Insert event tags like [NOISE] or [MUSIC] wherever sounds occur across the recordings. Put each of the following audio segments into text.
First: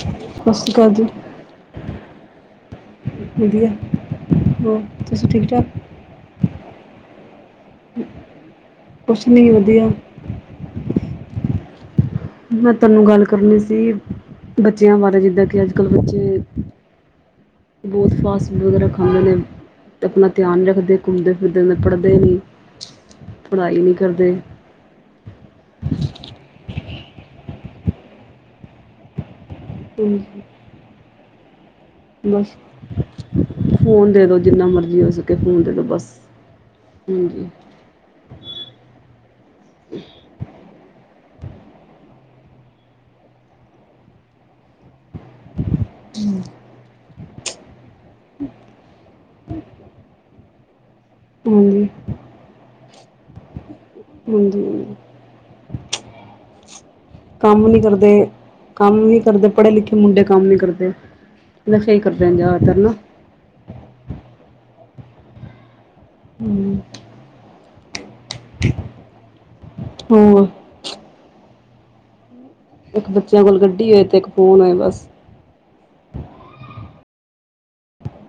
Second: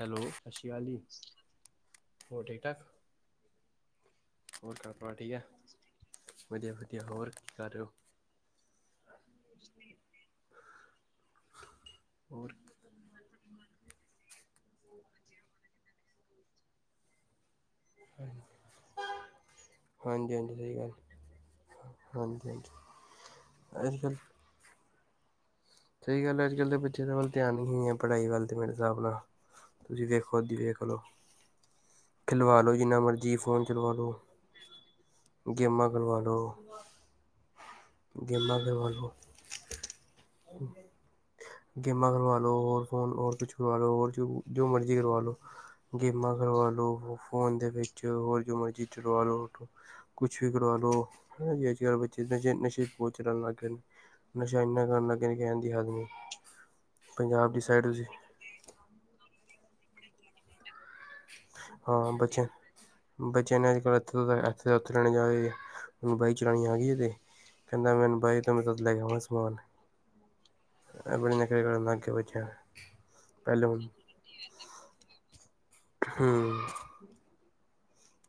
Hello, ਸਤਿ ਸ਼੍ਰੀ ਅਕਾਲ ਜੀ। ਹੋਰ ਠੀਕ-ਠਾਕ? ਵਧੀਆ। ਹੋਰ ਘਰ-ਪਰਿਵਾਰ ਠੀਕ ਹੈ? ਵਧੀਆ-ਵਧੀਆ, ਹੋਰ ਕੀ ਕਰ ਰਹੇ ਹੋ? ਕੁਝ ਨਹੀਂ ਵਧੀਆ। ਹੋਰ ਮੈਂ ਤੁਹਾਨੂੰ ਗੱਲ ਕਰਨੀ ਸੀ, ਬੱਚਿਆਂ ਬਾਰੇ, ਜਿੱਦਾਂ ਕਿ ਅੱਜ-ਕੱਲ ਬੱਚੇ ਬਹੁਤ ਫਾਸਟ-ਫੂਡ ਵਗੈਰਾ ਖਾਂਦੇ ਨੇ। ਤੇ ਅਪਣਾ ਹਾਂਜੀ ਹਾਂਜੀ ਧਿਆਨ ਨੀ ਸਹੀ ਗੱਲ ਰੱਖਦੇ, ਘੁੰਮਦੇ-ਫਿਰਦੇ ਪੜ੍ਹਦੇ ਨਹੀਂ, ਹਾਂਜੀ ਹਾਂਜੀ ਪੜ੍ਹਾਈ ਨਹੀਂ ਅੱਜ ਕੱਲ ਕਰਦੇ। ਸਹੀ ਗੱਲ ਹੈ, ਅੱਜ-ਕੱਲ ਦੇ ਬੱਚਿਆਂ ਦੇ ਵੱਲ ਧਿਆਨ ਹੀ ਹੈ, ਪੜ੍ਹਾਈ ਵੱਲ ਤੇ ਮੇਰੇ ਹਿਸਾਬ ਨਾਲ। ਜੀ ਵੇਖੋ ਹਾਂਜੀ ਖੁਦ ਹੀ, ਵੇਖ ਲਓ। ਬਸ। ਖਿਲਵਾ ਲਓ ਜਿੰਨਾ ਮਰਜ਼ੀ ਫ਼ੋਨ ਚਲਵਾ ਫੋਨ ਲਓ ਦੇਦੋ ਜਿੰਨਾ ਮਰਜ਼ੀ ਹੋ ਸਕੇ ਫੋਨ ਦੇਦੋ ਗੇਮਾਂ ਬਸ। ਕਰਵਾ ਲਓ ਹਾਂਜੀ। ਗੇਮਾਂ ਦੇ ਵੱਲੋਂ। ਗੇਮਾਂ ਕਰਵਾ ਲੋ, ਹੋਰ ਫੋਨ, ਔਰ ਕੁਛ ਕਰਵਾ ਲਓ। ਹੋਰ ਜੋ ਜੋ ਮਰਜ਼ੀ ਕਰਵਾ ਲਓ। ਗੇਮਾਂ ਕਰਵਾ ਲੋ। ਫੋਨ ਦੇ ਵਿੱਚ। ਹੋਰ ਜੋ ਮਰਜ਼ੀ ਚਲਵਾ ਲਓ। ਓਹਤੋ ਕੁੱਛ ਵੀ ਕਰਵਾ ਲਉ ਹਨਾ ਜੇ ਅੱਜ ਹਾਂਜੀ ਕੱਲ੍ਹ ਬੱਚੇ ਨਸ਼ੇ-ਨਸ਼ੇ ਪੋਚ ਰਣ ਲੱਗ ਗਏ ਨੇ। ਨਸ਼ਾ ਇੰਨਾ ਹਾਂਜੀ ਕਰਨ ਲੱਗ ਗਏ ਕਹਿਣ ਦੀ ਹੱਦ ਨਹੀਂ। ਪੰਜਾਬ ਦੀ ਕੰਮ ਨੀ ਸਾਈਡ ਤੁਸੀਂ ਕਰਦੇ, ਕੰਮ ਨੀ ਕਰਦੇ। ਪੜ੍ਹੇ ਲਿਖੇ ਮੁੰਡੇ ਕੰਮ ਨੀ ਕਰਦੇ। ਨਸ਼ੇ ਹੀ ਹਾਂ ਕਰਦੇ ਨੇ ਬੱਚੇ। ਜ਼ਿਆਦਾਤਰ ਨਾ ਬੱਚਿਆਂ ਨੇ ਅੱਜ ਕੱਲ੍ਹ ਇਥੋਂ ਦਾ, ਇਥੋਂ ਦਾ ਓਥੇ ਲੈਣੇ ਜਾਏ। ਹੁਣ ਬਾਇਕ ਚਲਾਣੀ ਆ ਹੂੰ, ਗਈ ਤੇ। ਕਹਿੰਦਾ ਮੈਨੂੰ ਬਾਇਕ ਤੇ ਮੈਂ ਲੈ ਕੇ ਆਵਾਂ ਸਮਾਨ। ਹੋਰ ਇਹ ਬੜੇ ਨੱਖਰੇ ਕਰਨ ਲੱਗ ਗਿਆ ਬੱਚਾ। ਇੱਕ ਬੱਚਿਆਂ ਕੋਲ ਗੱਡੀ ਹੋਏ। ਤੇ ਇੱਕ ਫੋਨ ਹੋਏ ਬਸ। ਹਮ।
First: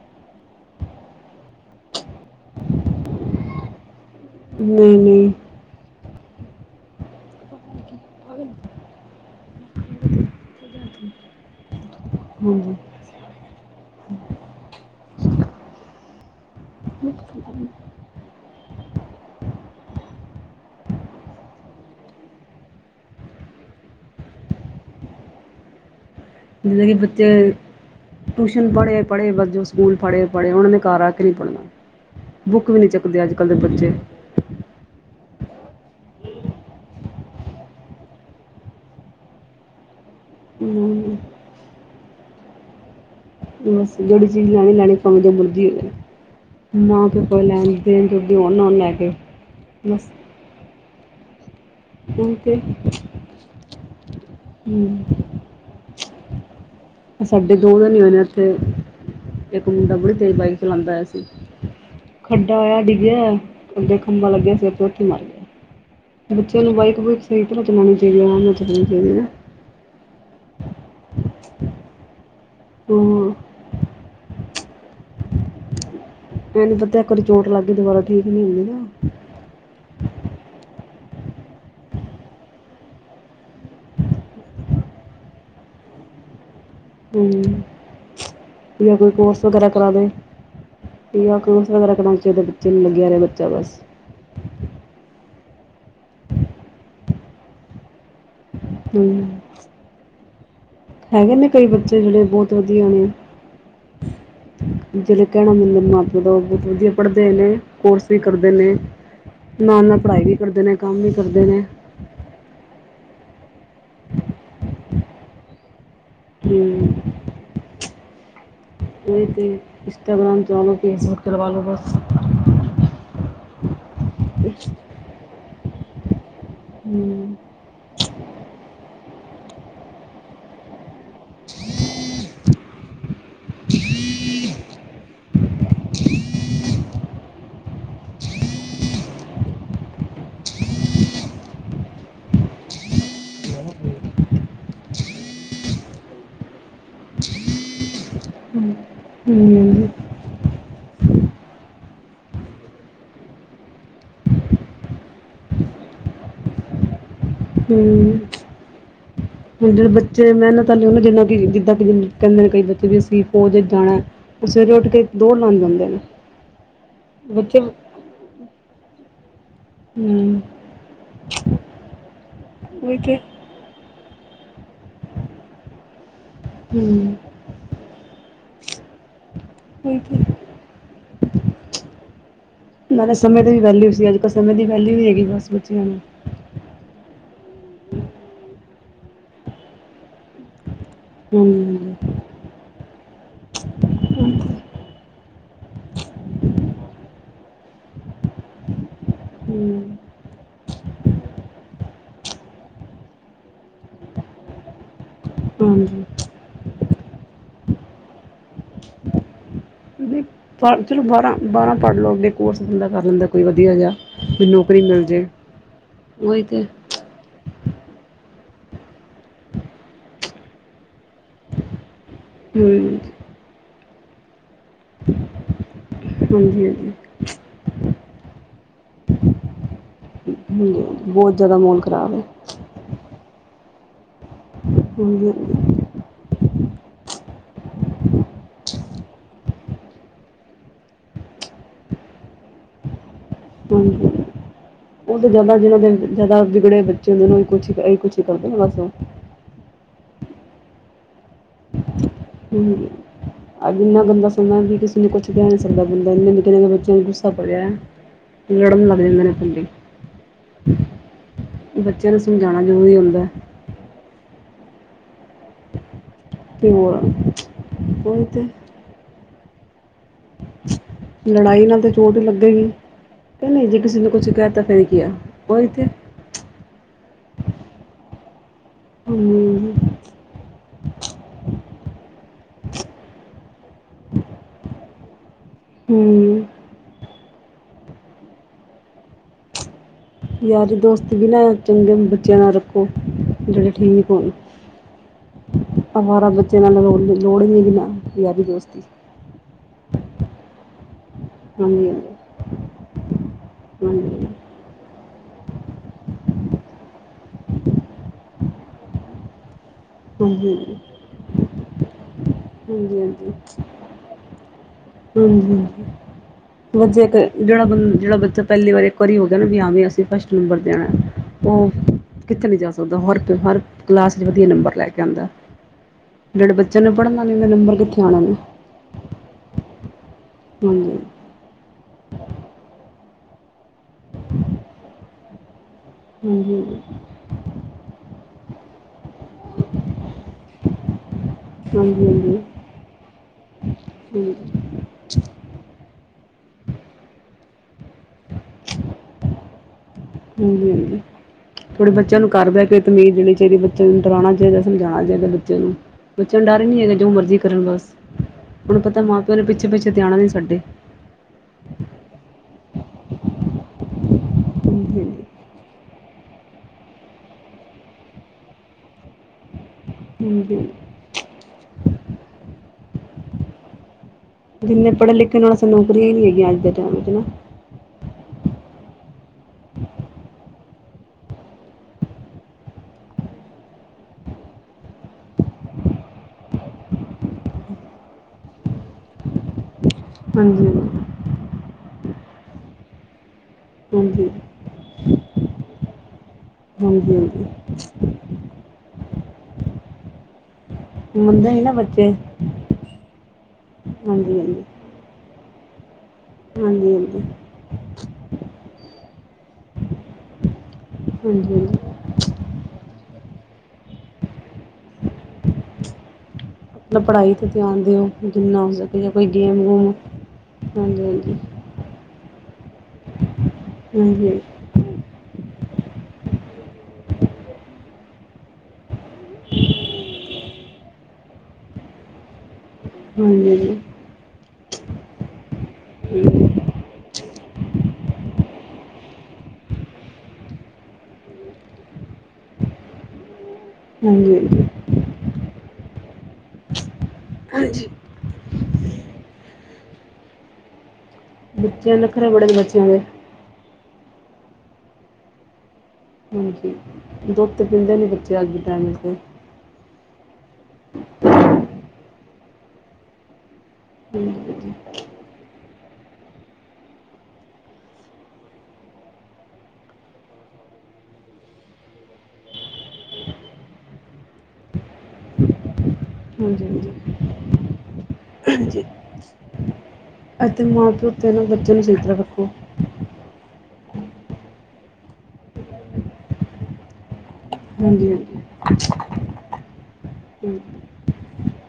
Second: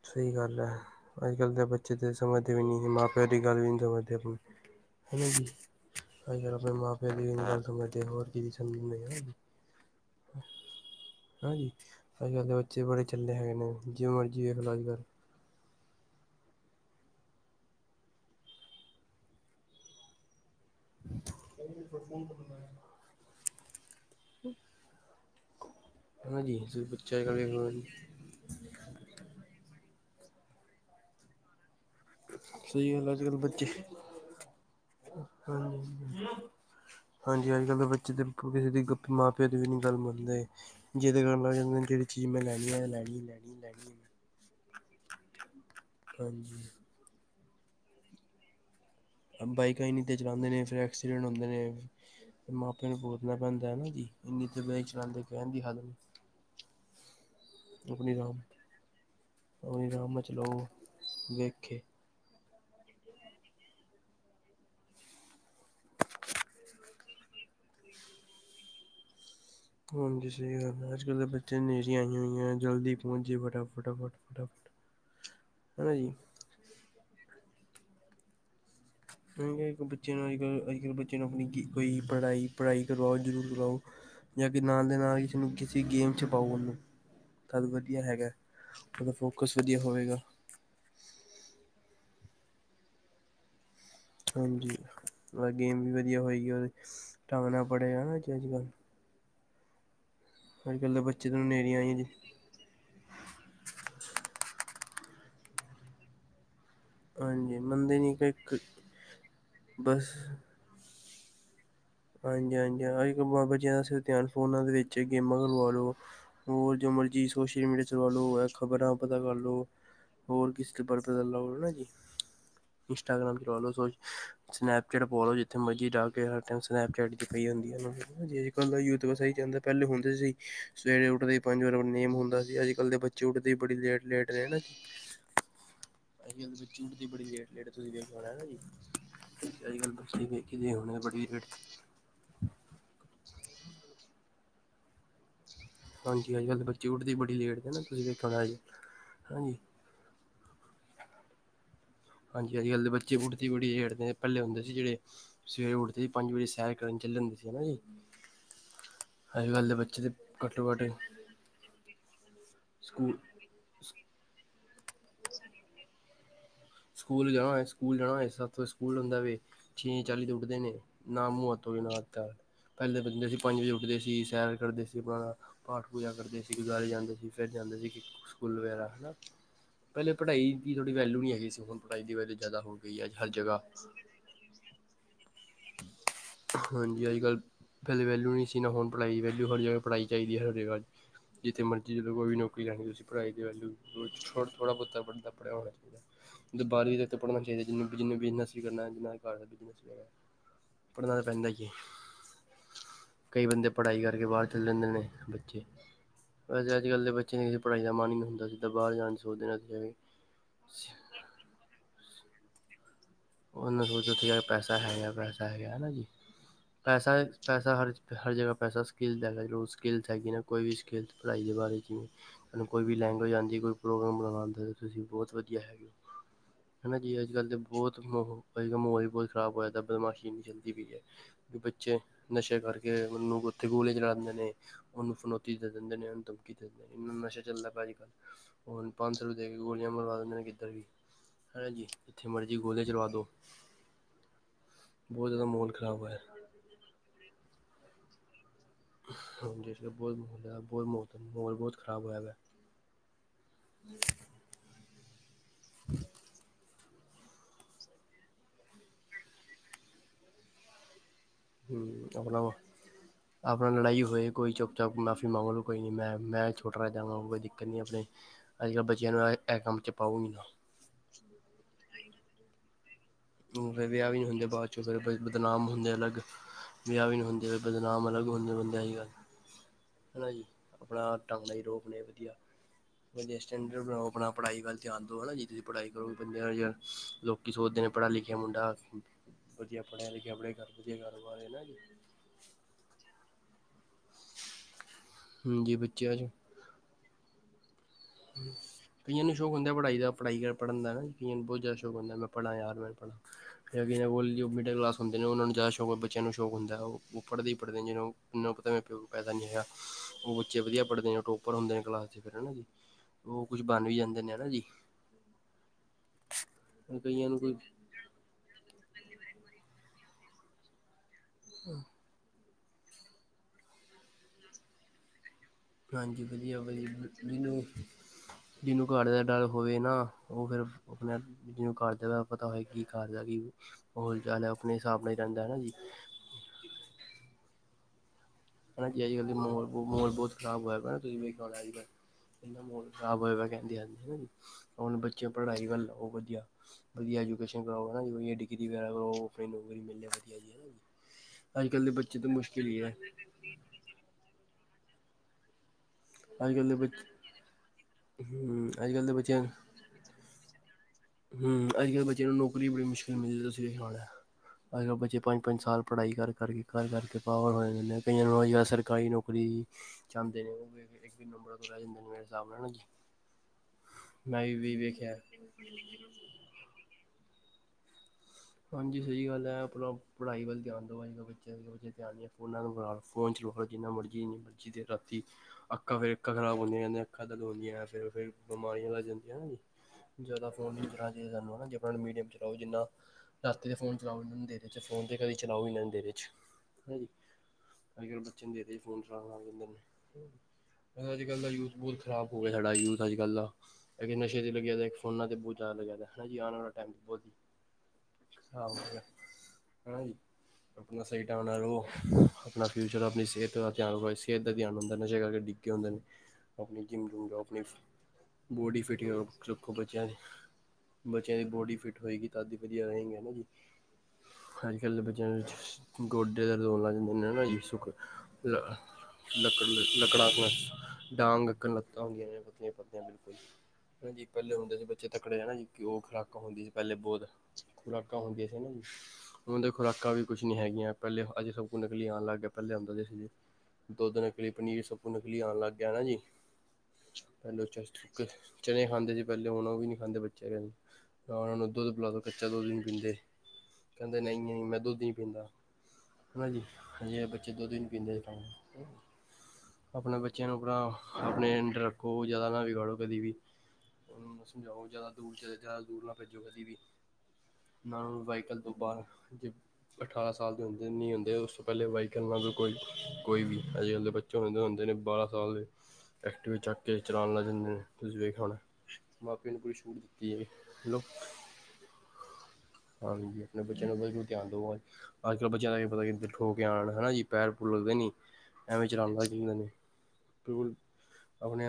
ਸਹੀ ਗੱਲ ਹੈ। ਅੱਜ ਕੱਲ ਦੇ ਬੱਚੇ ਤੇ ਸਮਝਦੇ ਵੀ ਨਹੀਂ। ਮਾਂ ਪਿਓ ਦੀ ਗੱਲ ਵੀ ਨਹੀਂ ਸਮਝਦੇ ਆਪਣੀ। ਨਹੀਂ ਨਹੀਂ ਹਨਾ ਜੀ, ਅੱਜ ਕੱਲ ਆਪਣੇ ਮਾਂ ਪਿਓ ਦੀ ਵੀ ਨੀ ਗੱਲ ਸਮਝਦੇ। ਹੋਰ ਕੀ ਦੀ ਸਮਝਣਗੇ ਹਨਾ ਜੀ। ਹਨਾ ਜੀ। ਅੱਜ ਕੱਲ੍ਹ ਦੇ ਹਾਂਜੀ ਬੱਚੇ ਬੜੇ ਝੱਲੇ ਹੈਗੇ ਨੇ, ਜਿਹਨੂੰ ਮਰਜੀ ਵੇਖ ਲਓ ਅੱਜ ਕੱਲ। ਮ। [INAUDIBLE] [INAUDIBLE] ਹਾਂਜੀ। ਜਿੱਦਾਂ ਕਿ ਬੱਚੇ [UNINTELLIGIBLE] ਟਿਊਸ਼ਨ ਪੜ੍ਹਆਏ - ਪੜ੍ਹੇ, ਬਸ ਜੋ ਸਕੂਲ ਪੜ੍ਹਆਏ- ਪੜ੍ਹੇ। ਉਹਨਾਂ ਨੇ ਘਰ ਆ ਕੇ ਨਹੀਂ ਪੜ੍ਹਨਾ। ਬੁੱਕ ਵੀ ਨਹੀਂ ਸਹੀ ਚੱਕਦੇ। ਅੱਜ ਕੱਲ ਦੇ ਬੱਚੇ। ਹਾਂਜੀ-ਹਾਂਜੀ। ਹਾਂਜੀ। ਅੱਜ ਕੱਲ੍ਹ ਦੇ ਬੱਚੇ ਦੇ ਕਿਸੇ ਦੀ ਮਾਂ - ਪਿਓ ਦੀ ਵੀ ਨਹੀਂ ਗੱਲ ਮੰਨਦੇ। ਜਿਦੇ ਮਗਰ ਪੈ ਜਾਂਦੇ। ਜਿਹੜੀ ਚੀਜ਼ ਮੈਂ ਲੈਣੀ ਆ, ਲੈਣੀ ਹੀ ਲੈਣੀ ਆ। ਬਸ। ਜਿਹੜੀ ਚੀਜ਼ ਲੈਣੀ-ਲੈਣੀ। [UNINTELLIGIBLE] ਹਾਂਜੀ [UNINTELLIGIBLE] ਬਾਈਕਾਂ ਇੰਨੀ ਤੇਜ਼ ਚਲਾਉਂਦੇ ਨੇ। ਫਿਰ ਐਕਸੀਡੈਂਟ ਹੁੰਦੇ ਨੇ। ਤੇ ਮਾਪਿਆ ਨੂੰ ਭੁਗਤਨਾ ਪੈਂਦਾ ਹੈ ਨਾ ਜੀ। ਇੰਨੀ ਤੇਜ਼ ਹੂੰ ਚਲਾਉਂਦੇ ਕਹਿਣ ਦੀ ਹੱਦ ਨਹੀਂ। ਸਾਡੇ ਦੋ ਆ ਆਪਣੀ ਨਿਆਣੇ ਆਰਾਮ ਇਥੇ। ਇੱਕ ਆਪਣੀ ਮੁੰਡਾ ਆਰਾਮ ਬੜੀ ਨਾਲ ਤੇਜ਼ ਬਾਈਕ ਚਲਾਓ ਚਲਾਉਂਦਾ ਇਆ ਸੀ। ਵੇਖੇ ਖੱਡਾ ਹੋਇਆ ਡਿੱਗਿਆ। ਓਥੇ ਖੰਭਾ ਲੱਗਿਆ ਸੀ ਤੇ ਉੱਥੇ ਮਰ ਗਿਆ। ਅਤੇ ਬੱਚਿਆਂ ਨੂੰ ਬਾਈਕ ਬੁਇਕ ਸਹੀ ਤਰ੍ਹਾਂ ਚਲਾਉਣੀ ਚਾਹੀਦੀ। ਆਰਾਮ ਨਾਲ ਚੱਲੀਆਂ ਚਾਹੀਦੀ ਆ। ਹਾਂਜੀ ਸਹੀ ਗੱਲ ਆ। ਅੱਜ- ਕੱਲ ਦੇ ਬੱਚੇ ਨੂੰ ਨੇਹਰੀਆ ਆਈਆ ਹੋਈਆਂ। ਜਲਦੀ ਪਹੁੰਚ ਹਾਂ ਜਾਈਏ ਫਟਾਫਟਾਫਟ-ਫਟਾਫਟ। ਹਨਾ ਜੀ। ਇਹ ਨੀ ਪਤਾ। ਇੱਕ ਵਾਰੀ ਚੋਟ ਲੱਗ ਗਈ ਦੁਬਾਰਾ ਠੀਕ ਨੀ ਹੁੰਦੀ ਨਾ। ਅ ਬੱਚੇ ਨੂੰ ਅੱਜ ਕੱਲ ਅੱਜ ਕੱਲ੍ਹ ਬੱਚੇ ਨੂੰ ਆਪਣੀ ਕੋਈ ਪੜ੍ਹਾਈ-ਪੜ੍ਹਾਈ ਕਰਵਾਓ ਜ਼ਰੂਰ ਕਰਵਾਓ। ਜਾਂ ਕਿ ਨਾਲ ਦੇ ਨਾਲ ਕਿਸ ਕਿਸੇ ਗੇਮ ਚ ਪਾਓ ਉਹਨੂੰ। ਹੂੰ ਤਦ ਵਧੀਆ ਹੈਗਾ। ਉਹਦਾ ਫੋਕਸ ਵਧੀਆ ਹੋਵੇਗਾ। ਸ ਵਗੈਰਾ ਰਖਣਾ ਚਾਹੀਦਾ ਬੱਚੇ ਨੂੰ ਲੱਗਿਆ ਰਿਹਾ ਬੱਚਾ ਬਸ। ਹਾਂਜੀ ਗੇਮ ਵੀ ਵਧੀਆ ਹੋਈਗੀ ਢੰਗ ਨਾਲ ਪੜੇਗਾ ਅੱਜ - ਕੱਲ੍ਹ। ਹਮ ਅੱਜ ਕੱਲ੍ਹ ਦੇ ਬੱਚੇ ਹੈਗੇ ਤਾਂ ਨੇ ਕਈ ਨੇਰੀਆਂ ਆਈਆਂ ਬੱਚੇ ਜੀ ਜਿਹੜੇ ਬਹੁਤ ਬਹੁਤ ਵਧੀਆ ਨੇ ਜਿਹੜੇ ਕਹਿਣਾ ਮੰਨਣ ਮਾਂ- ਪਿਉ ਦਾ ਉਹ ਬਹੁਤ ਵਧੀਆ। ਪੜ੍ਹਦੇ ਨੇ ਹਾਂਜੀ ਮੰਨਦੇ ਕੋਰਸ ਨੀ ਵੀ ਕਿ ਕਰਦੇ ਇੱਕ ਨੇ। ਨਾਲ -ਨਾਲ ਬਸ ਪੜ੍ਹਾਈ ਵੀ ਕਰਦੇ ਨੇ ਕੰਮ ਵੀ ਕਰਦੇ ਨੇ। ਹਾਂਜੀ -ਹਾਂਜੀ ਅੱਜ - ਕੱਲ ਬੱਚਿਆਂ ਦਾ ਸਿਰਫ਼ ਧਿਆਨ ਫੋਨਾਂ ਦੇ ਵਿੱਚ ਗੇਮਾਂ ਖਲਵਾਲੋ। ਹੋਰ ਜੋ ਹੂੰ ਮਰਜ਼ੀ। ਸੋਸ਼ਲ ਮੀਡੀਆ ਚਲਵਾ ਲੋ। ਖ਼ਬਰਾਂ ਪਤਾ ਇਹ ਕਰ ਤੇ ਲਓ। ਇੰਸਟਾਗ੍ਰਾਮ ਹੋਰ ਚਲਾ ਲਓ ਕਿਸ਼ਤ ਪਰ ਪਤਾ ਫੇਸਬੁੱਕ ਚਲਵਾ ਲਾਓ ਲਓ ਨਾ ਜੀ। ਬਸ ਇੰਸਟਾਗ੍ਰਾਮ ਚਲਵਾਲੋ। ਸਨੈਪਚੈਟ ਪਾਵਾਲੋ, ਜਿੱਥੇ ਮਰਜ਼ੀ ਡਾਲ ਕੇ ਹਰ ਟਾਈਮ ਸਨੈਪਚੈਟ ਜ ਹੂੰ ਪਈ ਹੁੰਦੀ। ਜੀ। ਅੱਜ - ਕੱਲ ਦਾ ਯੂਥ ਬਸ ਇਹ ਹੀ ਚਾਹੁੰਦਾ। ਪਹਿਲੇ ਹੁੰਦੇ ਸੀ, ਸਵੇਰੇ ਉੱਠਦੇ ਪੰਜ ਵਾਰ ਨੇਮ ਹੁੰਦਾ ਸੀ। ਅੱਜ - ਕੱਲ੍ਹ ਦੇ ਬੱਚੇ ਉੱਠਦੇ ਹੀ ਬੜੀ ਲੇਟ-ਲੇਟ ਰਹੇ ਨਾ ਜੀ। [INAUDIBLE] ਜੀ [UNINTELLIGIBLE] ਅੱਜ ਕੱਲ ਬੱਚੇ ਵੇਖੇ ਹੋਣੇ। [UNINTELLIGIBLE] [INAUDIBLE] ਹਾਂਜੀ, ਅੱਜ ਕੱਲ੍ਹ ਦੇ ਬੱਚੇ ਉੱਠਦੇ ਬੜੀ ਲੇਟ ਹੈ ਨਾ, ਤੁਸੀਂ ਦੇਖਿਆ ਹੋਣਾ ਹਾਂਜੀ ਹਮ ਹਾਂਜੀ, ਅੱਜ ਕੱਲ ਦੇ ਬੱਚੇ ੳਠਦੇ ਬੜੀੇ ਲੇਟ ਨੇ, ਪੈਲੇ ਹੁੰਦੇ ਸੀ ਜਿਹੜੇ ਸਵੇਰੇ ਉੱਠਦੇ ਹੀ ਪੰਜ ਵਜੇ ਸੈਰ ਕਰਨ ਚੱਲੇ ਜਾਂਦੇ ਸੀ ਹੈ ਨਾ ਜੀ ਹਮ ਅੱਜ ਕੱਲ੍ਹ ਦੇ ਹੁਣ ਜਿਹੜੇ ਤਾਂ ਬੱਚੇ ਮਿਹਨਤ ਘੱਟੋ ਘੱਟ ਆਲੇ ਹੋਣ, ਜਿੰਦਾਂ ਕਿ ਜਿੱਦਾਂ ਕਿ ਜਿ ਕਹਿੰਦੇ ਨੇ ਕਈ ਬੱਚੇ ਵੀ ਸਕੂਲ ਅਸੀਂ ਫੋਜ ਚ ਜਾਣਾ, ਉਹ ਸਵੇਰੇ ਉੱਠ ਕੇ ਦੌੜ ਲਾਣ ਜਾਂਦੇ ਨੇ ਸਕੂਲ ਜਾਣਾ ਬੱਚੇ ਹੋਏ ਹੂੰ ਸਕੂਲ ਜਾਣਾ ਹੋਏ ਸੱਤ ਵਜੇ ਸਕੂਲ ਹੋਦਾ ਏ ਛੇ ਚਾਲੀ ਤੇ ਉੱਠਦੇ ਨੇ, ਨਾਲ ਮੂੰਹਹਥ ਧੋਕੇ ਨਾਲ ਤਯਾਰ, ਉਹੀ ਪਹਿਲੇ ਤੇ ਬੰਦੇ ਸੀ ਪੰਜ ਵਜੇ ਉੱਠਦੇ ਸੀ ਸੈਰ ਵਧੀਆ ਸੀ, ਬੜਾ ਪਾਠ ਪੂਜਾ ਕਰਦੇ ਸੀ ਗੁਰਦੁਆਾਰੇਰੇ ਹੂੰ ਜਾਂਦੇ ਸੀ ਫਿਰ ਜਾਂਦੇ ਸੀ ਕਿ ਸਕੂਲ ਵਗੈਰਾ ਹਨਾ ਉਹੀ ਪਹਿਲੇ ਤੇ ਪੜ੍ਹਾਈ ਦੀ ਥੋੜ੍ਹੀ ਵੈਲਊ ਨਹੀਂ ਹੈਗੀ ਸੀ, ਹੁਣ ਪੜ੍ਹਾਈ ਦੀ ਵੈਲਊ ਜ਼ਿਆਦਾ ਹੋ ਗਈ ਹੈ ਨਾਲੇ ਹਰ ਸਮੇਂ ਦੀ ਵੀ ਜਗ੍ਹਾ ਵੈਲਿਊ ਸੀ ਅੱਜ ਸਮੇਂ ਦੀ ਵੈਲਯੁ ਨਹੀ ਹੈਗੀ ਬਸ ਬੱਚਿਆਂ ਨੂੰ ਹਾਂਜੀ ਅੱਜ ਕੱਲ੍ਹ, ਪਹਿਲੇ ਵੈਲਿਊ ਨਹੀਂ ਸੀ ਨਾ ਹੁਣ ਪੜ੍ਹਾਈ ਦੀ ਵੈਲਊ ਹਰ ਜਗ੍ਹਾ ਪੜ੍ਹਾਈ ਚਾਹੀਦੀ ਹੈ ਹਰ ਜਗ੍ਹਾ ਜਿੱਥੇ ਮਰਜ਼ੀ ਹਾਂਜੀ ਚਲੇ ਜਾਓ ਕੋਈ ਨੀ ਨੋਕਰੀ ਲੈਣੀ ਤੁਸੀਂ, ਪੜਾਈ ਦੀ ਵੈਲਿਊ ਥ ਥੋੜ੍ਹਾ ਬਹੁਤਾ ਬੰਦਾ ਪੜ੍ਹਿਆ ਹੋਣਾ ਚਾਹੀਦਾ ਬਾਰਰਵੀਂ ਤੱਕ ਤੇ ਪੜ੍ਹਨਾ ਚਾਹੀਦਾ, ਜਿਨਹੂ ਜਿਨੇ ਬਿਜ਼ਨਸ ਵੀ ਕਰਨਾ ਜਿਨ੍ਹਾਂ ਘਰ ਦਾ ਬਿਜ਼ਨਸ ਹਾਂਜੀ ਘਰ ਪਿਆ ਪੜ੍ਹਨਾਂ ਤਾਂ ਪੈਂਦਾ ਹੀ ਏ, ਕਈ ਬੰਦੇ ਪੜ੍ਹਾਈ ਕਰਕੇ ਬਾਹਰ ਚਲੇ ਜਾਂਦੇ ਨੇ ਬੱਚੇ, ਹੂੰ ਵੈਸੇ ਅੱਜ ਕੱਲ ਦੇ ਬੱਚੇ ਨੇ ਕਿਸੇ ਪੜ੍ਹਾਈ ਦਾ ਮਨ ਹੀ ਨ ਹੁੰਦਾ ਸਿੱਧਾਂ ਬਾਹਰ ਜਾਣ ਦੋ ਦੇਣਾ [INAUDIBLE] ਚ ਬਾਹਰਾਂ ਪੜ੍ਹ ਲਓ ਅੱਗੇ ਕੋਰਸ ਬੰਦਾ ਕਰ ਲੈਂਦਾ ਕੋਈ ਵਧੀਆ ਉਹਨਾਂ ਜਿਹਾ, ਸੋਚਦੇ ਉੱਥੇ ਜਾ ਕੇ ਕੋਈ ਪੈਸਾ ਨੌਕਰੀ ਮਿਲ ਹੈਗਾ ਜੇ ਪੈਸਾ ਹੈਗਾ ਹੈ ਨਾ ਜੀ ਉਹੀ ਤਾਂ ਪੈਸਾ ਪੈਸਾ, ਹਰ ਹਰ ਜਗ੍ਹਾ ਪੈਸਾ ਸਕਿੱਲ ਹੈਗਾ ਜ ਸਕਿੱਲ ਹੈਗੀ ਨਾ ਕੋਈ ਵੀ ਸਕਿੱਲ ਪੜ੍ਹਾਈ ਦੇ ਬਾਰੇ'ਚ ਸਾਨੂੰ ਹੂੰ ਕੋਈ ਵੀ ਲੈਗੁਏਜ ਆਂਦੀ, ਕੋਈ ਪ੍ਰੋਗਰਾਮ ਬਣਾਉਣਾ ਆਂਦਾ ਤੁਸੀਂ ਬਹੁਤ ਵਧੀਆ ਹੈਗੇ, ਹਾਂਜੀ ਹਾਂਜੀ ਹੈਨਾ ਹਾਂਜੀ ਜੀ ਅੱਜ ਕੱਲ੍ਹ ਤਾਂ ਬਹੁਤ ਮਾਹੌਲ ਵੀ ਬਹੁਤ ਖਰਾਬ ਹੋਇਆ ਦਾ, ਬਦਮਾਸ਼ੀ ਵੀ ਚੱਲਦੀ ਪਈ ਹੈ ਬਹੁਤ ਜ਼ਿਆਦਾ ਮਾਹੌਲ ਬੱਚੇ ਖ਼ਰਾਬ ਹੈ ਨਸ਼ੇ ਕਰਕੇ ਉਹਨੂੰ ਉੱਥੇ ਗੋਲੀ ਚਲਾ ਦਿੰਦੇ ਨੇ ਉਹਨੂੰ ਹਾਂਜੀ ਫੁਰੌਤੀ ਦੇ ਦੇਂਦੇ ਨੇ ਧਮਕੀ ਊਨੂੰ ਨਸ਼ਾ ਚੱਲਦਾ ਭਾਜੀ ਕ ਪੰਜ ਸੌ ਰੁਪਏ ਦੇ ਕੇ ਗੋਲੀਆਂ ਮਰਵਾ ਦੇਂਦੇ ਨੇ, ਕਿੱਤੇ ਵੀ ਹਾਂਜੀ ਜਿਥੇ ਮਰਜ਼ ਜੀ ਗੋਲੀ ਚਲਵਾ ਦਉ ਹਾਂਜੀ, ਉਹ ਤੇ ਜਿਆਦਾ ਮਾਹੌਲ ਜਿਹਨਾਂ ਦੇ ਖਰਾਬ ਹੋਇਆ ਜਿਆਦਾ ਵਿਗੜੇ ਬੱਚੇ ਜਿਨਾ ਦੇ, ਇਹੀ ਕੁਛ ਇਹੀ ਕੁਛ ਹੀ ਕਰਦੇ ਨੇ ਬਸ ਉਹ ਜਿਸ ਬਹੁਤ- ਬਹੁਤ ਮਾਹੌਲ ਬਹੁਤ ਖ਼ਰਾਬ ਹੋਇਆ ਵ ਹਮ ਅੱਜ ਇੰਨਾ ਗੰਦਾ ਸਮਾਂ ਵੀ ਕਿਸੇ ਨੂੰ ਕੁਛ ਕਹਿ ਨਹੀਂ ਸਕਦਾ ਬੰਦਾ, ਇੰ ਨਕੇ ਨਿੱਕੇ ਬੱਚਿਆਂ ਨੂੰ ਗੁੱਸਾ ਭਰਿਆ ਲੜਨ ਲਗ ਜਾਂਦੇ ਨੇ ਹੂੰ ਬੱਚਿਆਂ ਨੂੰ ਆਪਣਾ ਸਮਝਾਉਣਾ ਜ਼ਰੂਰੀ ਹੁੰਦਾ ਆਪਣਾ ਲੜਾਈ ਹੋਏ ਕੋਈ ਚੁੱਪ ਚਾਪ ਮਾਫ਼ੀ ਮੰਗ ਲਓ, ਕੋਈ ਨਹੀਂ ਮੈਂ ਮੈਂ ਕਿ ਛੋਟਾ ਹੋ ਹੋਰ ਜਾਵਾ ਕੋਈ ਦਿੱਕਤ ਨਹੀਂ, ਆਪਣੇ ਉਹੀ ਤੇ ਅੱਜ ਕੱਲ ਬੱਚਿਆਂ ਨੂੰ ਇਹ ਕੰਮ 'ਚ ਪਾਓ ਹੀ ਨਾ ਲੜਾਈ ਨਾਲ ਤੇ ਚੋਟ ਹੀ ਲੱਗੇਗੀ ਕਹਿੰ ਨਹੀਂ ਜੇ ਫਿਰ ਕਿਸੇ ਨੇ ਵਿਆਹ ਵੀ ਨਹੀਂ ਕੁਛ ਹੁੰਦੇ ਕਹਿ ਤਾ ਬਾਅਦ'ਚੋਂ ਫਿਰ ਕੀ ਆ ਉਹੀ ਬਦਨਾਮ ਤੇ ਹੁੰਦੇ ਅਲੱਗ ਵਿਆਵ ਨਹੀਂ ਹੁੰਦੇ ਹੋ, ਬਦਨਾਮ ਅਲੱਗ ਹੁੰਦੇ ਹੁੰਦੇ ਅਜ ਕਲ ਹੂੰ ਹਨਾ ਜੀ, ਆਪਣਾ ਢੰਗ ਨਾਲ ਰੋਬ ਣੇ ਵਧੀਆ ਸਟੈਂਡਡ ਬਣਾਓ ਆਪਣਾ ਪੜਾਈ ਵੱਲ ਧਿਆਨ ਦਓ ਹੈਨਾ ਜਿ ਪੜ੍ਹਾਈ ਕਰੋ, ਹੂੰ ਪੰਜਾਹ ਹਜ਼ਾਰ ਲੋਕੀ ਸੋਚਦੇ ਨੇ ਪੜ੍ਹਾ ਲਿਖਿਆ ਮੁੰਡਾ ਵਧੀਆ, ਪੜ ਯਾਰੀ ਦੋਸਤੀ ਵੀ ਨਾ ਚੰਗੇ ਬੱਚਿਆਂ ਨਾਲ ਰੱਖੋ ਜਿਹੜੇ ਠੀਕ ਹੋਣ, ਜੀ ਬੱਚਿਆਂ 'ਚ ਅਵਾਰਾ ਬੱਚੇ ਨਾਲ ਲੋੜ ਨੀ ਲੋੜ ਨੀ ਬਣਾਨ ਦੀ ਯਾਰੀ ਦੋਸਤੀ ਕਈਆਂ ਨੂੰ ਸ਼ੌਕ ਹੁੰਦਾ ਪੜ੍ਹਾਈ ਦਾ, ਪੜ੍ਹਾਈ ਪੜ੍ਹਣ ਦਾ ਨਾ ਕਈਆਂ ਨੂੰ ਬਹੁਤ ਜ਼ਿਆਦਾ ਹਾਂਜੀ ਸ਼ੌਕੁ ਹੁੰਦਾ ਮੈਂ ਪੜਾਂ ਯਾਰ ਹਾਂਜੀ ਇਹੋ ਮੀਡੇ ਕਲਾਸ [INAUDIBLE] ਹੁੰਦੇ ਨੇ ਉਹਨਾਂ ਨੂੰ ਜ਼ਿਆਦਾ ਸ਼ੌਂਕ ਹੈ ਬੱਚਿਆਂ ਨੂੰ ਸ਼ੌਕ ਹੁੰਦਾ ਉਹ ਪੜ੍ਹਦੇ ਹੀ ਪੜ੍ਹਦੇ ਜਿਨੂੰ ਉਹਨਾਂ ਨੂੰ ਪਤਾ ਮੇਰੇ ਪੳ ਪੈਸਾ ਨੀ ਹੈਗਾ। ਹਾਂਜੀ ਉਹ ਹਾਂਜੀ ਬੱਚੇ ਵਧੀਆ ਪੜ੍ਹਦੇ ਨੇ ਉਹ ਟੋਪਰ ਹੁੰਦੇ ਨੇ ਕਲਾਸ ਚ ਫਿਰ ਹੈਨਾ ਜੀ। ਹਾਂਜੀ ਹਾਂਜੀ ਉਹ ਕੁਛ ਬਣ ਵੀ ਜਾਂਦੇ ਨੇ ਹੈਨਾ ਜੀ। ਹਮ ਹੁਣ ਬੱਚੇ ਇੱਕ ਕਈਆਂ ਨੂੰ ਕੋਈ ਜਿਹੜਾ ਬੰ ਜਿਹੜਾ ਬੱਚਾ ਪਹਿਲੀ ਵਾਰੀ ਪਰੀ ਹੋ ਗਿਆ ਨਾ ਵੀ ਹਾਂ ਵੀ ਅਸੀਂ ਫਸਟ ਨੰਬਰ ਤੇ ਆਨਾ ਉਹ ਕਿੱਥੇ ਨੀ ਜਾ ਸਕਦਾ ਹਰ-ਹਰ ਕਲਾਸ ਚ ਵਧੀਆ ਨੰਬਰ ਲੈ ਕੇ ਆਦਾ। ਹਾਂਜੀ ਜਿੜੇ ਵਧੀਆ ਬੱਚਿਆਂ ਵਧੀਆ ਨੂੰ ਪੜ੍ਹਨਾ ਨੀ ਨਾ ਉਹਦੇ ਜਿਹਨੂੰ ਨੰਬਰ ਕਿੱਥੇ ਆਨੇ ਨੇ। ਜਿਹਨੂੰ ਘਰ ਦਾ ਡਰ ਹੋਵੇ ਨਾ ਉਹ ਫਿਰ ਹਾਂਜੀ ਆਪਣੇ ਜਿਹਨੂੰ ਕਰਦਾ ਦਾ ਪਤਾ ਹੋਏ ਕੀ ਕਰਦਾ ਕੀ ਮਾਹੌਲ ਚ ਆਨਾ ਆਪਣੇ ਹਿਸਾਬ ਨਾਲ ਹੀ ਰਹਿੰਦਾ ਹੈ ਨਾ ਜੀ। ਹੁ-ਹੁ ਹਨਾ ਜੀ ਅੱਜ ਕੱਲ ਮਲ ਮਾਹਲ ਬਹੁਤ ਖਰਾਬ ਹੋਇਆ ਤੁਸੀ ਵੇਖੀਆ ਹੋਣਾ [UNINTELLIGIBLE] ਹਾਂਜੀ ਹਾਂਜੀ ਇਨ੍ਹਾਂ ਮੋਲ ਖਰਾਬ ਹੋਇ ਵ ਕਹਿੰਦੀ ਹਦ ਨੀ ਹਨਾ ਜੀ। ਹਾਂਜੀ ਹੁਣ ਬੱਚੇ ਪੜ੍ਹਾਈ ਵਲ ਓ ਵਧੀਆ, ਵਧੀਆ ਐਜੂਕੇਸ਼ਨ ਕਰਵਾਓ ਹਨਾ ਜੀ ਵਧੀਆ ਡਿ [UNINTELLIGIBLE] ਫੇਰ ਨੌਕਰੀ ਮਿਲੇ ਵਦੀਆ ਜੀ ਹਨਾ ਹਾਂਜੀ ਬਈ, ਹਾਂਜੀ ਅੱਜ - ਕੱਲ ਦੇ ਬੱਚੇ ਤੇ ਮੁਸ਼ਕਿਲ ਈ ਐ। ਫੇਰ ਵੀ ਬੱਚਿਆਂ ਨੂੰ ਡਰਾਉਣਾ ਚਾਹੀਦਾ ਸਮਝਾਉਣਾ ਚਾਹੀਦਾ ਬੱਚੇ ਨੂੰ। ਬੱਚਿਆਂ ਨੂੰ ਅੱਜ ਡਰ ਹੀ ਕੱਲ੍ਹ ਦੇ ਨੀ ਹੈਗਾ ਜੋ ਬੱਚੇ ਮਰਜ਼ੀ ਕਰਨ ਬਸ ਹੂੰ ਉਹਨੂੰ ਅੱਜ ਪਤਾ ਕੱਲ੍ਹ ਦੇ ਮਾਂ ਪਿਓ ਨੇ ਪਿੱਛੇ-ਪਿੱਛੇ ਤੇ ਆਣਾ ਨੀ ਸਾਡੇ। ਹਮ ਅੱਜ ਕੱਲ੍ਹ ਬੱਚੇ ਨੂੰ ਨੌਕਰੀ ਬੜੀ ਮੁਸ਼ਕਿਲ ਮਿਲਦੀ ਹੈ ਤੁਸੀ ਇਹੀ ਹਾਲ ਹੈ ਅੱਜ ਕੱਲ ਹਾਂਜੀ ਬੱਚੇ ਪੰਜ ਪੰਜ ਸਾਲ ਪੜ੍ਹਾਈ ਕਰ ਕਰਕੇ, ਕਰ ਕਰਕੇ ਪਾਗਲ ਹੋ ਦੇ ਨੇ ਕਈਆਂ ਨੂੰ ਅੱਲ ਸਰਕਾਰੀ ਨੌਕਰੀ ਚਾਹੁੰਦੇ ਨੇ ਉਹ ਹਾਂਜੀ ਵੀ ਇੱਕ-ਇੱਕ ਨੰਬਰਾਂ ਤੋਂ ਰਹਿ ਜਾਂਦੇ ਨੇ ਮੇਰੇ ਹਿਸਾਬ ਨਾਲ ਹਨਾ ਜੀ। ਮੈਂ ਵੀ ਜਿੰਨੇ ਪੜੇ ਵੇਖਿਆ ਲਿਖੇ ਉਹਨਾਂ ਵਾਸਤੇ ਨੌਕਰੀਆ ਨੀ ਹੈਗੀ ਅੱਜ ਦੇ ਟੈਮ ਵਿੱਚ ਨਾ। ਹਾਂਜੀ ਸਹੀ ਗੱਲ ਹੈ ਆਪਣਾ ਪੜ੍ਹਾਈ ਵੱਲ ਧਿਆਨ ਦਵੋ ਅੱਜ ਕੱਲ ਬੱਚੇ ਇਹੋ ਜਿਹੇ ਧਿਆਨ ਨੀ ਹੈ ਫੋਨਾਂ ਨੂੰ ਬਲਾਉ ਫੋਨ ਚਲਾਵਾ ਜਿੰਨਾ ਮਰਜ਼ੀ ਜਨੀ ਮਰਜ਼ੀ ਦੇ ਰਾਤੀ। ਅੱਖਾ ਫੇਰ ਅੱਖਾ ਖਰਾਬ ਹੁੰਦੀਆ ਜਾਂਦੀਆ ਅੱਖਾ ਦਰਦ ਹੁੰਦੀਆਂ ਫਿਰ, ਫਿਰ ਬਿਮਾਰੀਆਂ ਲੱਗ ਜਾਂਦੀਆ ਹਨਾ ਜੀ। ਜ਼ਿਆਦਾ ਹਾਂਜੀ ਫੋਨ ਨਹੀ ਚਲਾਣਾ ਚਾਹੀਦਾ ਸਾਨੂੰ ਹਨਾ ਮੀਡੀਅਮ ਚਲਾਓ ਜਿੰਨਾ ਰਾਤੀ ਤੇ ਫੋਨ ਚਲਾਓ ਹੀ ਹਾਂਜੀ ਨਾ ਹਦੇਰੇ ਚ ਫੋਨ ਤੇ ਕਦੇ ਚਲਾਓ ਹੀ ਨਾ ਹੰਦੇਰੇ ਚ। ਹਾਂਜੀ ਹਾਂਜੀ ਅਜ ਕਲ ਬੱਚੇ ਅੰਧੇਰੇ ਚ ਫੋਨ ਚਲਾਨ ਲੱਗ ਜਾਂਦੇ ਨੇ। ਅੱਜ ਕੱਲ੍ਹ ਦਾ ਮੰਨਦੇ ਨਹੀਂ ਨਾ ਯੂਥ ਬਹੁਤ ਬੱਚੇ ਖਰਾਬ ਹੋ ਗਿਆ ਸਾਡਾ ਯੂਥ ਅੱਜ ਕੱਲ ਦਾ ਹਾਂਜੀ ਨਸ਼ੇ ਚ ਹਾਂਜੀ ਲੱਗਿਆ ਫੋਨਾ ਤੇ ਬਹੁਤ ਜ਼ਿਆ ਲਗਿਆ ਦਾ ਹੈ ਨਾ ਜੀ ਆਉਣ ਵਾਲ ਟਾਈਮ ਹਾਂਜੀ ਹਾਂਜੀ ਹਾਂਜੀ ਬਹੁਤ ਹੀ ਹਾਂ ਆਪਣਾ ਹਨਾ ਜੀ ਆਪਣਾ ਸਹੀ ਢੰਗ ਨਾਲ ਹਾਂਜੀ ਰਵੋ। ਆਪਣਾ ਫਿਊਚਰ ਆਪਣੀ ਸਿਹ ਦਾ ਧਿਆਨ ਰੱਖੋ ਸਕ ਸਿਹਤ ਦਾ ਧਿਆਨ ਹੁੰਦਾ ਨਸ਼ੇ ਕਰਕੇ ਡਿੱਗੇ ਹੁੰਦੇ ਨੇ ਆਪਣੀ ਆਪਣਾ ਜਿਮ ਜੂਮ ਪੜ੍ਹਾਈ ਜਾਓ 'ਤੇ ਆਪਣੀ ਧਿਆਨ ਦਿਓ ਜਿੰਨਾ ਹੋ ਬੋਡੀ ਸਕੇ ਫਿਟ ਜਾਂ ਕੋਈ ਗੇਮ ਰੱਖੋ ਗੂਮ ਬੱਚਿਆਂ ਦੀ। ਹਾਂਜੀ ਹਾਂਜੀ ਬੱਚਿਆਂ ਦੀ ਬੋਡੀ ਫਿਟ ਹੋਏਗੀ ਤਦੀ ਵਧੀਆ ਰਹੇਗੀ ਹਨਾ ਜੀ। ਹਾਂਜੀ ਅਜ ਕੱਲ ਦੇ ਬੱਚਿਆਂ ਨੂੰ ਗੋਡੇ ਦਰਦ ਹੋਣ ਲੱਗ ਜਾਂਦੇ ਨੇ ਹਨਾ ਜੀ ਸੁੱਕ ਲੱਕੜ ਲੱਕੜਾਂ ਡਾਂਗ ਲੱਤਾਂ ਹੁੰਦੀਆਂ ਨੇ। [UNINTELLIGIBLE] ਹਾਂਜੀ ਹਾਂਜੀ ਬਿਲਕੁਲ ਜੀ ਪਹਿੱਲੇ ਹੁੰਦੇ ਸੀ ਬੱਚੇ ਤਕੜੇ ਹੇਨਾ ਜੀ, ਉਹ ਖੁਰਾਕ ਹੁੰਦੀ ਸੀ ਪਹਿਲੇ ਬੋਹਤ। ਖੁਰਾਕਾਂ ਹੁੰਦੀਆਂ ਸੀ ਹਨਾ ਜੀ। ਹੁਣ ਤੇ ਖੁਰਾਕਾ ਵੀ ਕੁਛ ਨੀ ਹੈਗੀਆ ਪਹਿਲੇ ਅਜੇ ਸਭ ਕੁ ਨਿਕਲੀ ਆਉਣ ਲੱਗ ਗਿਆ ਪਹਿਲੇ ਆਦਾ ਸੀੇ ਅਸਲੀ। ਦੁੱਧ ਹਾਂਜੀ ਨਕਲੀ, ਹਾਂਜੀ ਪਨੀਰ ਸਭ ਕੁਝ ਨਕਲੀ ਆਉਣ ਲੱਗ ਗਿਆ ਹਨਾ ਜੀ ਹਾਂਜੀ [UNINTELLIGIBLE] ਚਣੇ ਖਾਂਦੇ ਸੀ ਪਹਿਲੇ ਹੁਣ ਉਹ ਵੀ ਨੀ ਖਾਂਦੇ ਬੱਚੇ ਉਹਨਾਂ ਨੂੰ ਦੁੱਧ ਬੱਚਿਆਂ ਦੇ ਪਿਲਾਦੋ ਕ ਨਖਰੇ ਬੜੇ ਨੇ ਬੱਚਿਆਂ ਦੇ ਕਹਿੰਦੇ ਨਹੀਂ-ਨਹੀਂ ਮੈਂ ਦੁੱਧ ਨੀ ਪੀਂਦਾ। ਹਨਾ ਜੀ, ਹਾਂਜੀ ਹਾਂਜੀ ਬੱਚੇ ਤੇ ਦੁੱਧ ਇ ਨੀ ਪੀਂਦੇ ਬੱਚੇ ਅੱਜ ਦੇ ਟਾਈਮ ਤੇ [UNINTELLIGIBLE] ਆਪਣੇ ਬੱਚਿਆਂ ਨੂੰ ਆਪਣਾ ਆਪਣੇ ਅੰਡਰ ਰੱਖੋ ਜਾਦਾ ਨਾ ਵਿਗਾੜੋ ਕਦੇ ਵੀ। ਉਹਨੂੰ ਨੂੰ ਹਾਂਜੀ ਸਮਝਾਓ ਜਾਦਾ ਦੂਰ ਚਲੇ ਜਾਦਾ ਦੂਰ ਨਾ ਭੇਜੋ ਕਦੀ ਵੀ। ਨਾਲੋਂ ਵਹੀਕਲ ਤੋਂ ਬਾਹਰ ਜਿ ਅਠਾਰਾਂ ਸਾਲ ਦੇ ਹੁੰਦੇ ਨਹੀਂ ਹੁੰਦੇ ਉਸ ਤੋਂ ਪਹਿਲੇ ਵਹੀਕਲ ਨਾ ਦੋ ਕੋਈ ਵੀ ਅੱਜ ਕੱਲ ਦੇ ਬੱ ਚੇ ਦੇ ਹੁੰਦੇ ਨੇ ਬਾਰਾਂ ਸਾਲ ਦੇ। ਐਕਟਵੇ ਹਾਂਜੀ ਹਾਂਜੀ ਚੱਕ ਕੇ ਚਲਾਉਣ ਲੱਗ ਜਾਂਦੇ ਨੇ ਤੁਸੀਂ ਵੇਖਿਆ ਹੋਣਾ ਮਾਂ ਪਿਓ ਨੇ ਪੂਰੀ ਛੂਟ ਦਿ ਐ ਤੇ ਮਾਂ ਪਿਓ ਅਤੇ ਨਾ ਬੱਚਿਆਂ ਨੂੰ ਸਹੀ ਤਰ੍ਹਾਂ ਰੱਖੋ। ਹਾਂਜੀ ਆਪਣੇ ਬੱਚਿਆਂ ਨੂੰ ਜ਼ਰੂਰ ਧਿਆਨ ਦਵੋ ਅੱਜ ਕੱਲ੍ਹ ਬੱਚਿਆਂ ਦਾ ਕੀ ਪਤਾ ਕਿੱਥੋਂ ਹੋ ਕੇ ਆਣ ਹਨਾ ਜੀ। ਪੈਰ ਪੂਰ ਲੱਗਦੇ ਨੀ ਹਾਂਜੀ ਹਾਂਜੀ ਐਵੇਂ ਚਲਾਉਣ ਲੱਗ ਜਾਂਦੇ ਨੇ ਪੁਲ ਆਪਣੇ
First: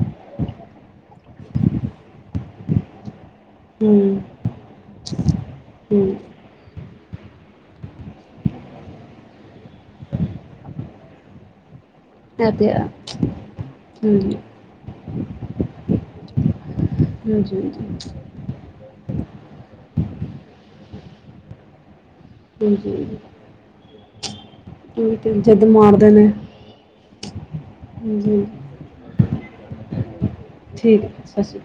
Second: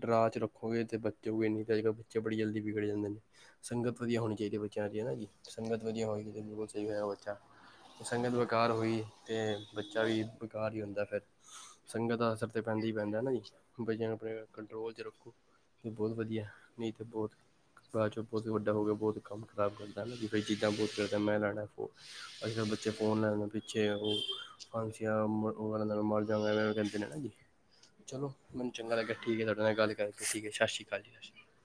ਡਰਾ ਚ ਰੱਖੋਗੇ ਤੇ ਬਚੋਗੇ ਨੀ, ਅੱਜ-ਕੱਲ੍ਹ ਬੱਚੇ ਬੜੀ ਜਲਦੀ ਵਿਗੜ ਜਾਂਦੇ ਨੇ। ਸੰਗਤ ਹੂੰ ਵਧੀਆ ਹੋਣੀ ਚਾਹੀਦੀ ਐ ਬੱਚਿਆਂ ਦੀ ਹੈਨਾ ਜੀ, ਸੰਗਤ ਹੂੰ ਵਧੀਆ ਹੋਏਗੀ ਇਹ ਬਿਲਕੁਲ ਸਹੀ ਹੋਏਗਾ ਬੱਚਾ। ਸੰਗਤ ਬੇਕਾਰ ਹੋਈ, ਤੇ ਬੱਚਾ ਵੀ ਬੇਕਾਰ ਹੀ ਹੁੰਦਾ ਫਿਰ। ਸੰਗਤ ਦਾ ਅਸਰ ਤੇ ਪੈਂਦਾ ਹੀ ਪੈਂਦਾ ਨਾ ਜੀ, ਬੱਚਿਆਂ ਦੇ ਹਾਂਜੀ ਉਪਰ। ਕੰਟਰੋਲ ਚ ਰੱਖੋ ਕਿ ਬਹੁਤ ਵਧੀਆ, ਨਹੀਂ ਤਾਂ ਬਹੁਤ ਹਾਂਜੀ ਹਾਂਜੀ ਹਾਂਜੀ ਬਾਦ ਚੋਂ ਬਹੁਤੀ ਵੱਡਾ ਹੋ ਗਿਆ ਬਹੁਤ ਕੰਮ ਖਰਾਬ ਕਰਦਾ, ਜਿਵੇੰ ਮੈਂ ਨਾ ਜ਼ਿੱਦਾਂ ਬਹੁਤ ਕਰਦਾ ਮੈਂ ਲੈਣਾ ਫੋਨ। ਅੱਜ-ਕੱਲ ਬੱਚੇ ਹਾਂਜੀ ਫੋਨ ਲੈਣ ਦੇ ਪਿੱਛੇ ਓਹ ਹਾਂਜੀ ਹਾਂ, ਉਹੀ ਤੇ ਜਿੱਦ ਓਹ ਕਹਿੰਦਾ ਮੈਂ ਮਾਰਦੇ ਨੇ ਮਰਜਾਂਗਾ ਨਈ ਓਹ ਕਹਿੰਦੇ ਨੇ ਹਾਂਜੀ, ਚਲੋ ਹਾਂਜੀ ਮੈ ਹਾਂਜੀ ਚੰਗਾ ਲੱਗਾ ਠੀਕ ਐ, ਤਾਡੇ ਨਾਲ ਗੱਲ ਕਰਕੇ ਠੀਕ ਐ ਜੀ। ਠੀਕ ਐ, ਸਤਿ ਸ਼੍ਰੀ ਅਕਾਲ ਸਸ ਰੀ